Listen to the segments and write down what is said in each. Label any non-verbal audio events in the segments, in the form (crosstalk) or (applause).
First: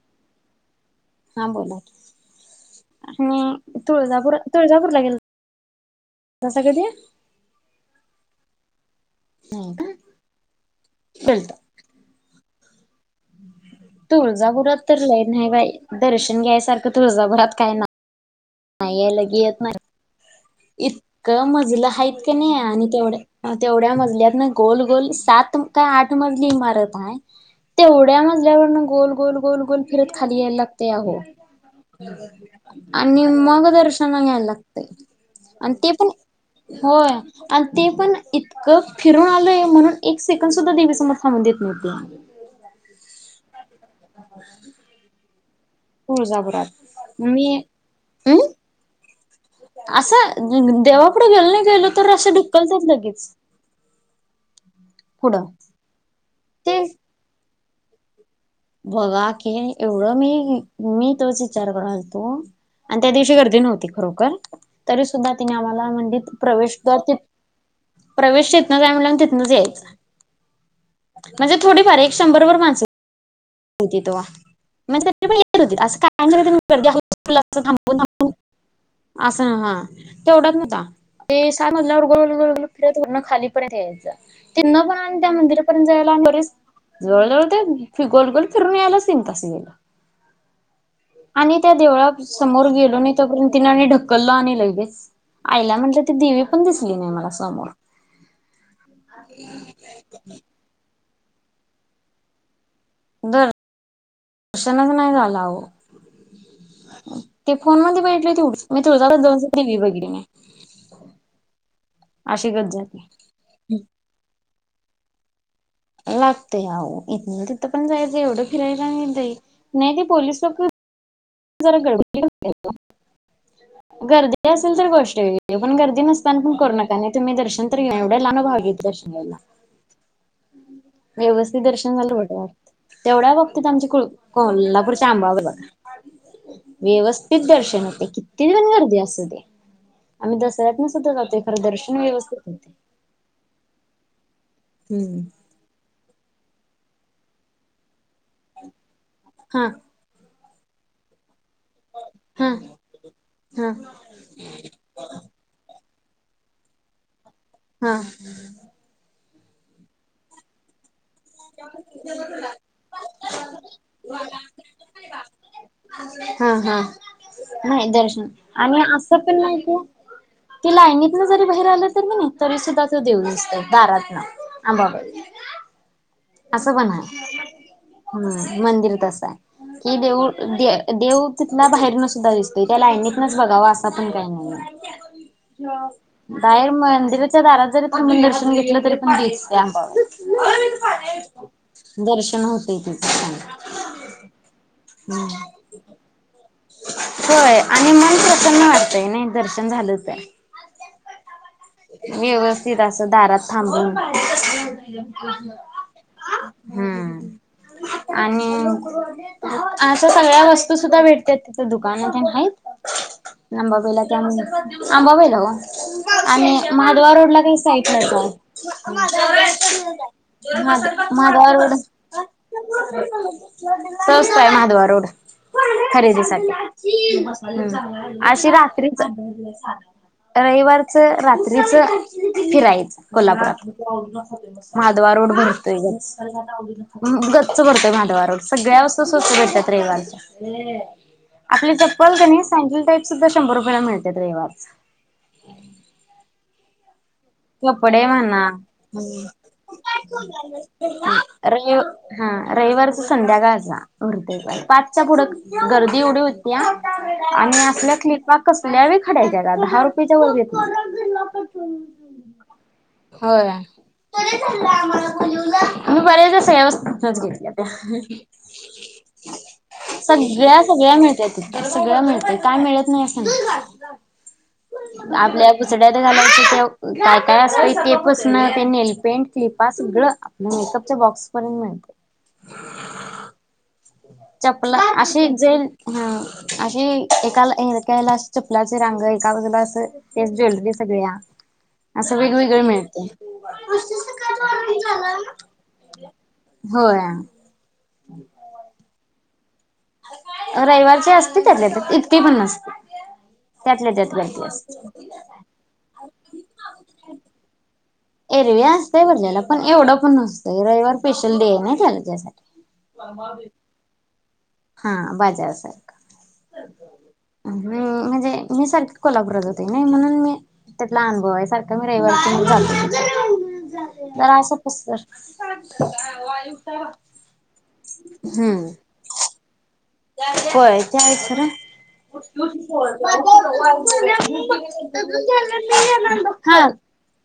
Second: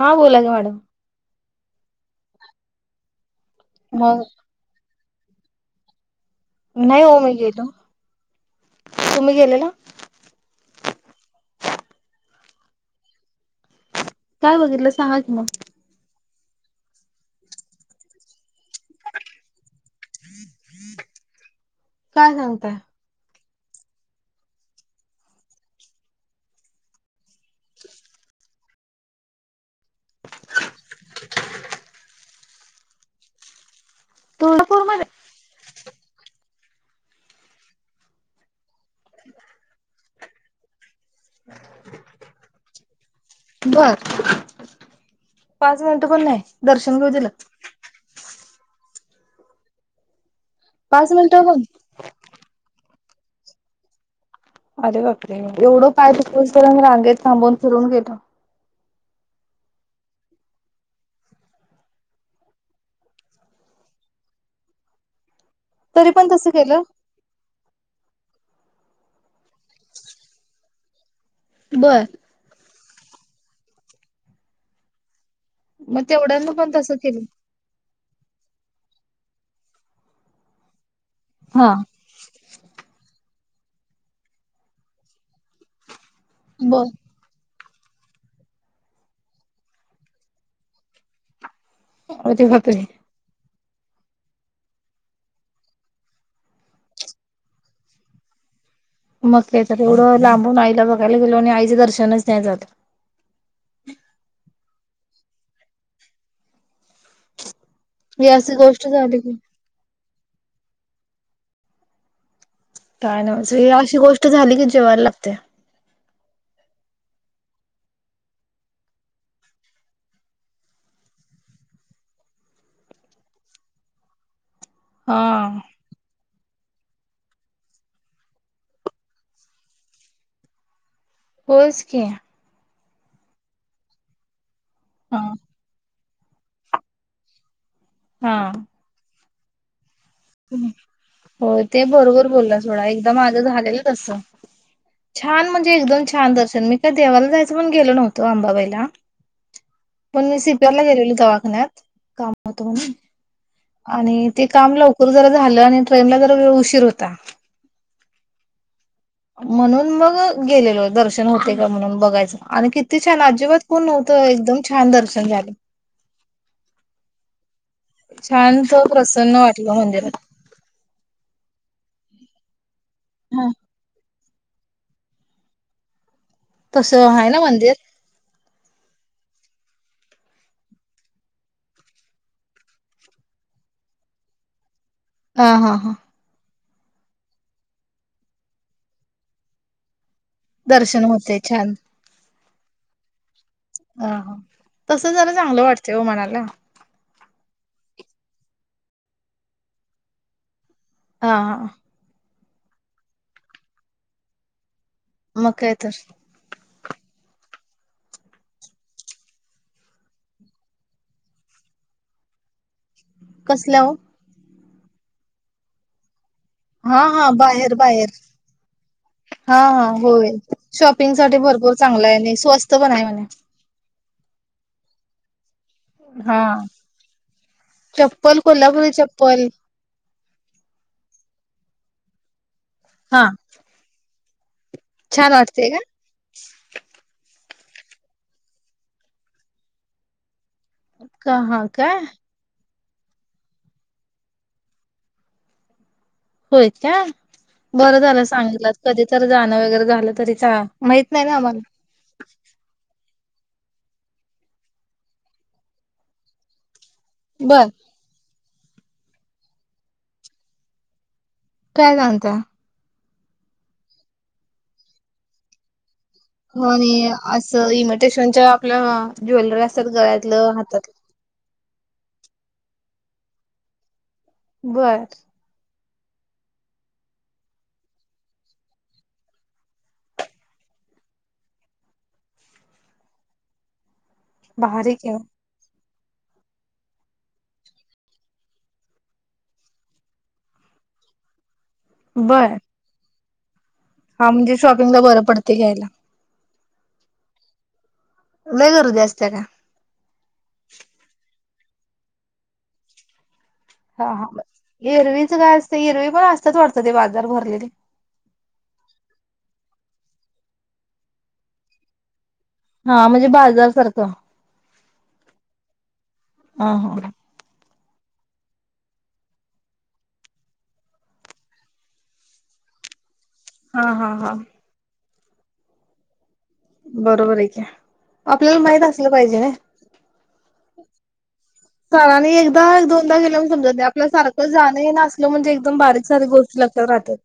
हा, बोला की मॅडम. हा बोला, हम्म. मग तुळजापुर तुळजापूरला गेल नाही हो मी गेलो. तुम्ही गेलेला? नाही का गेलतो. काय तुळजापुरात बघितलं तर सांगा लई की मग नाही बाई दर शन घ्यायसारखं तुळजाभरात काय नाही. नाही ये लगी येत नाय. इतकं म जलं आहेत की काय नाही सांगताय आणि तेवढं तेवढ्या मजल्यातन गोल गोल सात काय आठ मजली इमारत आहे तेवढ्या मजल्यावरन गोल गोल गोल गोल फिरत खाली यायला लागते आहो आणि मग दर शन घायला लागतं. तुळजापूर मध्ये आणि ते पण होय आणि ते पण इतकं फिरून आलय म्हणून एक सेकंड सुद्धा देवीसमोर थांबून देत नव्हते. बर. पाच मिनिटं पण नाही दर्शन घेऊ दिेलं. आं आसं पाच देवापुढे मिनिटं गेल पण नाही गेलं तर असं ढुक्कलतात लगेच. (inaudible) अरे बाप रे पुढं एवढं पाय दुकुस ते पर्यंत रांगेत थांबून फरून गेलतो. बघा की एवढं मी मी तोच विचारलतो आणि त्या दिवशी गर्दी नव्हती खरोखर तरी सुद्धा तिने आम्हाला तरी पण मंडत तसं प्रवेश केलं कर. प्रवेश तथनच आहे म्हला तिथनच यायचं म्हणजे थोडीफार बर एक शंभर माच कती तवा म्ह असं मग तेवढ्यांना कायर्दी पण तसं केलं थांबून थांबून. असं ना हा तेवढच नवता. ते हा सांगजलं ग गखाली पण त्या मिर्य बर जवळ जवळते फि गोल गोल तरिरण यालाच नम तस गेलं आणि त्या देवळा अरे समोर बापरे गेलो आणि तोपर्यंत तिन आणि ढकल आणि लगेच आईला म्हटलं ती दिवी पण दिसली नाही मला समोर मगच तेवढं लांबून आईला बघ गेलो आणि आईचें दर्शनच नाही जात बर. त्यांच नाही झाला हो. ते फोन मध्ये ही भेटले तेव अशी मी गोष्ट तुझ झाली की दोने टी व्ही बघितली मी अ काय नाही अशी गोष्ट झाली की जेवायला लागते लागतेय आह इथ तिथं पण जायचं एवढं फिरायला नाही जाई नाही ते पोिस लक जरा गडबडी गर्दी ते असेल तर गोष्ट हा पण गर्दी नसताना पण करू नका नाही तुम्ही दर्शन तर घे एवढ्या लहानो भाग घेत दर्शन घ्यायला व्यवस्थित होयच दर्शन की झालं होठ तेवढ्या बघतीत आमचे को अ हा शांबा व्यवस्थित दर्शन ते कती हा ते पण करते असस ते हो खरं ते दर्शन बरोबर व्यवस्थित बोलला होते सोडा एकदा माझ झालेलं तस हम्म छान म्हणजे एकदम छान दर्शनी काय देवाला जाचंण गेलो नतो अंबाबाईला हा पण म गेलेली दवा खाण्यात काम हा होत म्हणून, हा आणि ते काम लव झालं आणि ट्रेनला जरा वेळ उशीर होता. हा म्हणून मग गेलेलो दर्शन होतय का म्हणून बघायच आणि किती छान, अजिबात कोण नव्हतं एकदम छान दर्शन झाले. हा हा. नाही दर्शन शांत आणि असं प्रसन्न पण वाटलं नाहीत मंदिरात ती, लायनीतन जरी बाहेर आलं तर की नाय तरी सुद्धा देऊ दिसत दारात न आबा बाई तसं आहे ना मंदिर? हम्म मंदिर तस आहे कि देऊ देव तिथला बाहेरन सुद्धा दिसतोय त्या लायनीतनच बघावं असं पण काही नाहीय. हा हा हा बाहेर मंदिराच्या दारात थांबून जरी दर्शन घेतलं तरी पण दिसतीये आंबाबाई! दर्शन होते छान. ते हा हा तस झाला चांगलं वाटतंय हो मनाला. होय आणि मन प्रसन्न वाटतंय नाय दर्शन झालंतर? हा हा वेवस तिथ अस दारात थांबून (inaudible) मग काय तर हम्म आणि आस सगळ्या वस्तू सुद्धा भेटत तिथं दुकानात नाहीत. कसल्या हो अंबाबाईला ती आम्हीं अंबाबाईला ओ आणि हा माधवा हा रोडला काय बाहेर बाहेर साईटलाच हा हा होय हाय, शॉपिंग साठी माधवा रोड भरपूर चांगला आहे आणि स्वस्त पण आहे म्हणे स्वस्त आहे माधवा रोड हा खरेदीसाठी चप्पल अशी कोल्हापुरी रात्रीच चप्पल रविवारच लीच फिरायचं हा कोल्हापुरात. (inaudible) माधवा छान रोड वाटते भरतोय का नुसता गच्च भडतोय माधवा रोड सगळ्या वस्तू स्वस्त भेटतात रविवारच्या. का हा आपली काय चप्पल का नाही सा सुद्धा शंभर रुपयाला मिळते रविवाच. होय का. बरं कपडे झालं म्हणा सांगितलं कधी तर जाणं वगैरे झालं तरी चा माहित नाही ना र आम्हाला हां रविवारच संध्याकाळच्या (unintelligible) पाचच्या पुढं गर्दी एवढी होती या आणि बर आपल्या क्लिपा कस ल्या खडाच्या दहा रुपयेच्या वर येत नाही (unintelligible) होय मी बऱ्याचस हो आणि व्यवस्थच घेतल्या त्या असं इमिटेशनच्या आपल्या ज्वेलरी असतात गळ्यातलं सगळ्या हातात सगळ्या मिळत्यात तिथं सगळ्या मिळत काय मिळत ह्ं बर आपल्या (unintelligible) (unintelligible) काय काय अस तेपच ते नेलपेंट क्लिपा सगळ आपल्या मेकअपच्या बॉक्स पर्यंत मिळत. चपला भारी की अशी एकझई हा अशी एकाला चपलाचे रांग एका बाजला अस ते ज्वेलरी सगळ्या असं बर वेगवेगळे मिळते. हा म्हणजे शॉपिंगला बरं पडते घ्यायला होय नाही करु दे (unintelligible) रविवारची असते त्याच्याकड तर इतके पण नसते त्यातल्या हा त्यात हा गर्दी असते. एरवीच काय असत एरवी पण असतात वारत ते बाजार भरलेले. एरवी असतय भरलेलं पण एवढं पण नसतंय रविवार स्पेशल डे आहे ना त्याला त्यासाठी. हा म्हणजे बाजार सारखं. हा बाजार सारखं हा हा. हम्म म्हणजे मी सारखी कोल्हापूरात होते ना म्हणून मी त्यातला अनुभव आहे सारखा मी रविवारी चालतो. हा हा हा जरा असं पसत वाय बरोबर आहे का आपल्याला माहित असलं पाहिजे ना. हो (unintelligible) विसर सरांनी एकदा एक दोनदा गेल्या समजत नाही आपल्या सारखं जाणं येणं असलं म्हणजे एकदम बारीक सारीक गोष्टी हा लक्षात राहतात.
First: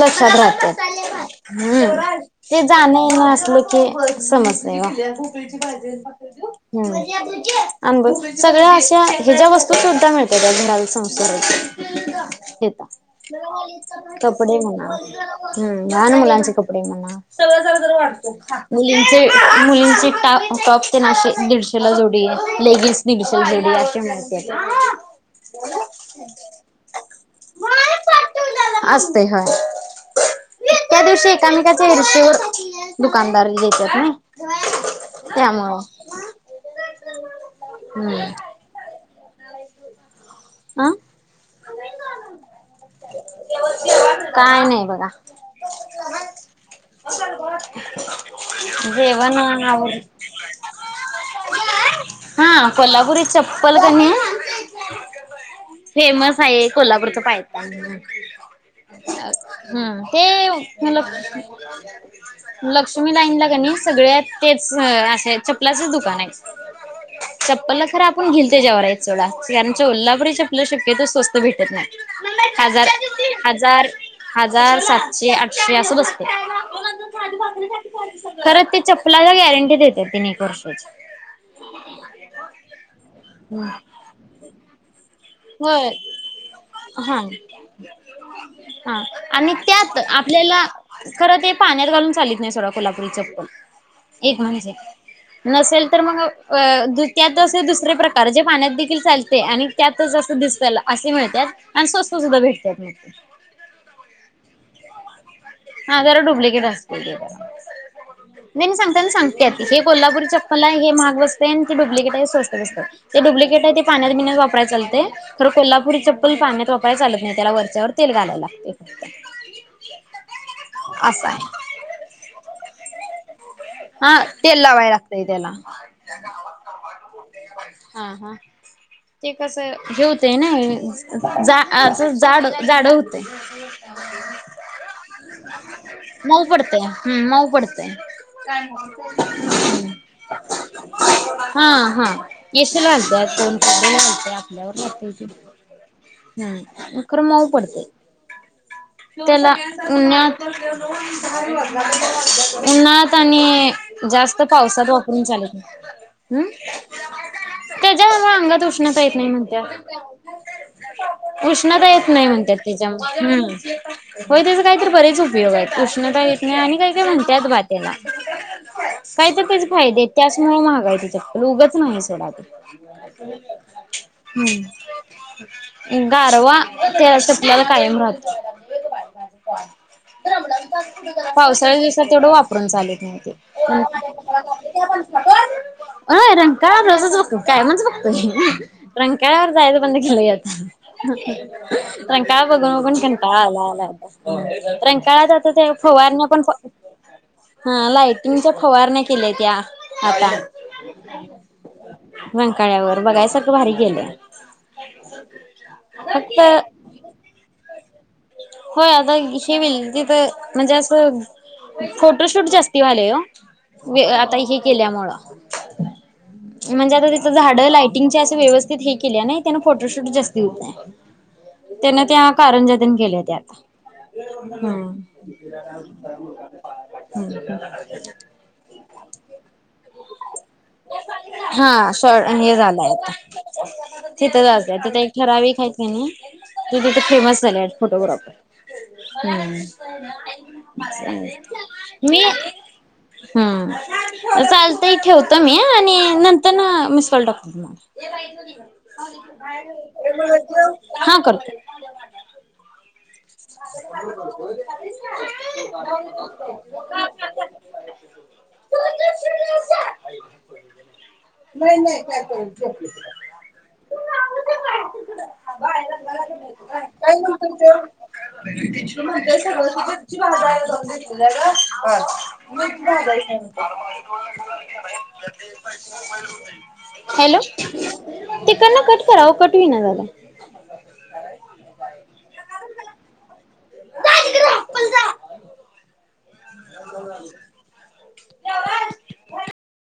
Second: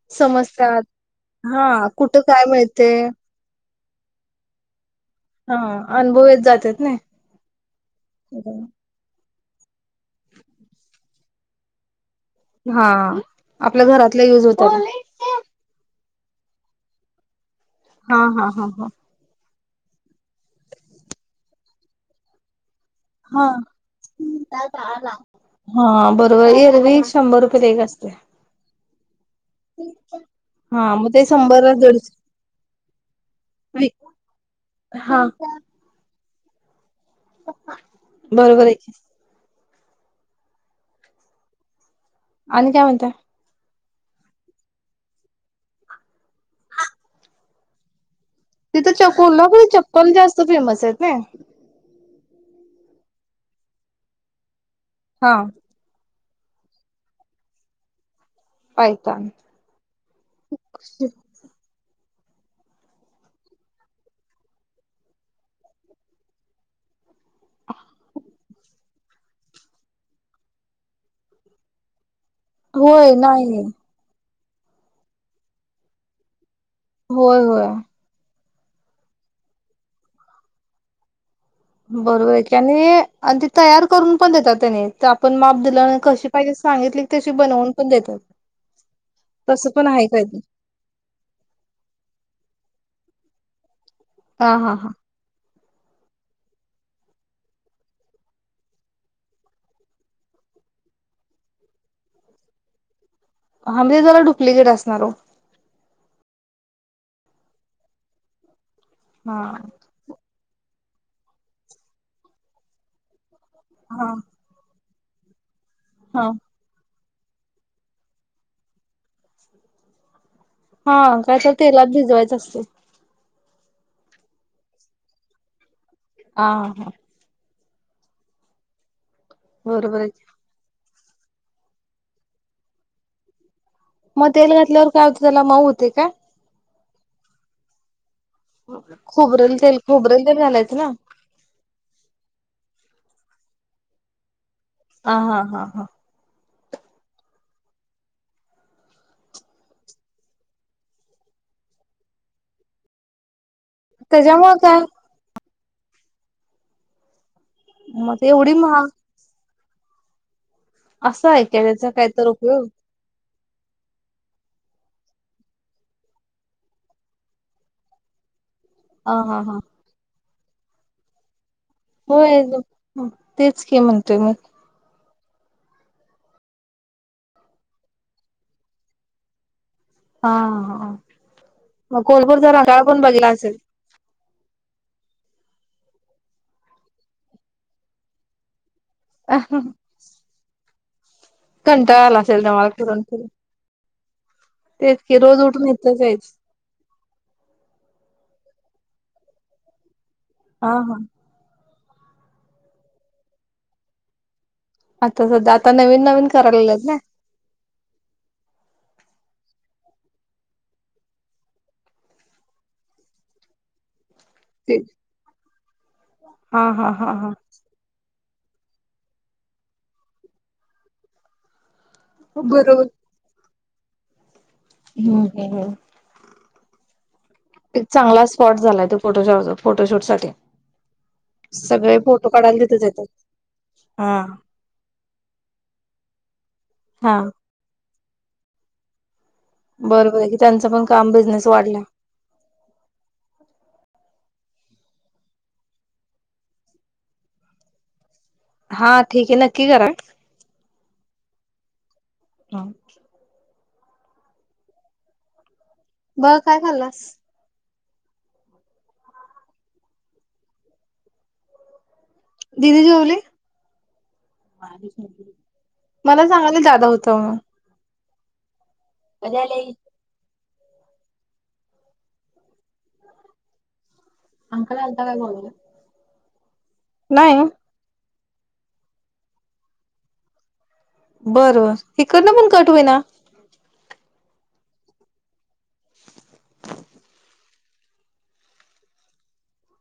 लक्षात राहत समजतात हा कुठं काय ते मिळते जाण येत असलं समजते. ढोबळी ची हा भाजी अनुभव भाकरी येत का. जातात ना. हम्म आमब सगळ्या अशा ह्या ज्या वस्तू सुद्धा मिळत अजून संसारा हेता हा आपल्या घरातल्या युज कपडे होतात. म्हणा हम्म मन मुलाचिक पुिय मणा सग झा तर हा हा वाटत हा हा मुलीं मुलींचे टा टॉप ते नाशे दिीडशेला जुडी आहे लेगीसशल हा. लेडीे हा बरोबर एरवी शंभर रुपये लेख असते असते हय हा त्या मग ते दिवशी शंभरला एकामेकाच्या दीडशे हष्टीवर दुकानदार येतात ना हा त्यामुळं हम्म. बरोबर आहे आह आणि काय म्हणताय काय नाही बघा तिथं जेवण चकोलला के आवर चक्कोल जास्त फेमस आहेत ना हा कोल्हापुरी चप्पल कनी हा फेमस आहे कोल्हापूरच पाहिता पायतान हम्म ते मल लक्ष्मी लाईन ला ग नाही सगळ्या तेच असे चपलाचच दुकान आहे चप्पल खर आपण घेलते ज्याववर कोल्हापुरीच्या आप शक्यत स्वस्त भेटत नाही हजार होय नाही हजार हजार सातशे आठशे असं बसत खडू होय बाप होय घ पा खरं ते चप्लाला गॅरंटी देते तीन एक वर्षाची. बरोबर आहे की आणि आणि त तयार करून पण देतात त्यांनी. ते आपण माप होय दिलं कशी पाहिजे सां हा हा आणि तसं पण त्यात आहे काय ते आपल्याला खर ते पाण्यात घालून चालत नाही सोड कोल्हा त चपल. एक हा माणस हा आहे. हा नसेल तर मग त्यात असे दुसरे प्रकार जे पाण्यात देखील चालते आणि त्यातच असं दिसत्याल असे मिळतात. आणि स्वस्त सुद्धा भेटतात मग. हा म्हणजे जला डुप्लिकेट असणार हो. केट असतय जरा. न नाही सांगताना हा सांगत्यात हे कोल्हापूर चप ल हे महाग बसते आणि ते डुप्लिकेट हाय स्वस्त बसते ते डुप्लि केट आहे ते हा पाण्यात बिनच वापय चालते. खरं कोल्हा हा पल पाण्यात वाप काय चालत नाही त्याला वरच्यावर तेल घालायला लागते फक्त हा असं काय तर आहे. तेलात भिजवायचं असते. हा तेल लावाय लागतय त्याला. हा हा. हा हा. ते कसं बरोबर हे आहे होतंय नाही. जा असं जाड जाड होतय. मग तेल घातल्यावर काय होतं त्याला मऊ होते काय? हम् मऊ पडतेंय. खोबरेल तेल खोबरेल तेल घालायचं ना. हा हा येसल घालतात. (unintelligible) (unintelligible) हा हा हा हा. हम्म खरं मऊ पडते त्याला उन्हात उन्हाळ्यात आणि जास्त त्याच्यामुळे काय पावसात वापरून चालत नाही. हम्म मग त्याच्यामुळ एवढी अंगात महाग उष्णता येत नाही म्हणत्या. (unintelligible) असं आहे का कृष्णता त्याचा येत काय नाही तर म्हणतात उपयोग. तिच्यामु हम् हो त्याच काहीतरी बरेच उपयोग आहेत उष्णता घेत नाही आणि काही काही म्हणतात बात्याला हा काय हा तर हा. तेच फायदेेत त्याचमुळे महागाई तिथं ल उगच नाही सोडा त होय तेच का म्हणतोय मी गारवा ते तपल्याला कायम राहतो हा हा. पावसाळ्या दिवस मग तेवढ कोल्हापूरचा वापरून रंगाळ पण चालत बघितला माती असेल अ रंग काब र अस काय म्हणज हो रंकावर जायच बंद केेलं होात कंटाळा आला असेल रंकाळ बघ तुम्हाला बघ फिरून घंट फिरून. आला आलाता तेच की रंकाळ रोज उठून ते इथंच फवारण्या जायचं. पण लाइटिंगच्या फवारण्या केलेक हा हा वंकाळ्यावरर बघाय सारखं भारी गेलं आचता सध्या आता नवीन नवीन करायला लात ना होय आता हे तिथ म्हणजे असं फोटोशूट जास्ती वाले हो ते. केल्या हा हा म्हणजे हा आ हा. झाड लाटंग व्यवस्थित हे के नाही त्याना फोटोशूट जास्त होत नाही त्यांन त्या कारंजादन केल्या त्या हम हम् ह एक चांगला स्पॉट झालाय तो फोटोशॉ फोटोशूट ओके हा शॉ हे तिथेच झालंय येतात. हा तिथं जाय तथ एक ठराविकाय नाही ना त तिथे हा फेमस झालड फोटोग्राफर बरोबर आहे की त्यांचं पण हम्म काम बिझनेस वाढला मी हम्म चालत इ ठेवत क म आणि नंतर ना म्युन्सिपल डॉक्टर हा ठीक आहे नक्की करा. एव हो हा करतो हम (inaudible) बघ काय खाल्लास नाही नाही काय करेल दिदी झोपली जेवली काय मला सांगाला दादा होत मग म्हणज सगळसोबतची बाधा (unintelligible) अंकल आलता काय बोल नाही ते कर कट करा कट होई जदा ह जा तिकडं, अ नवाज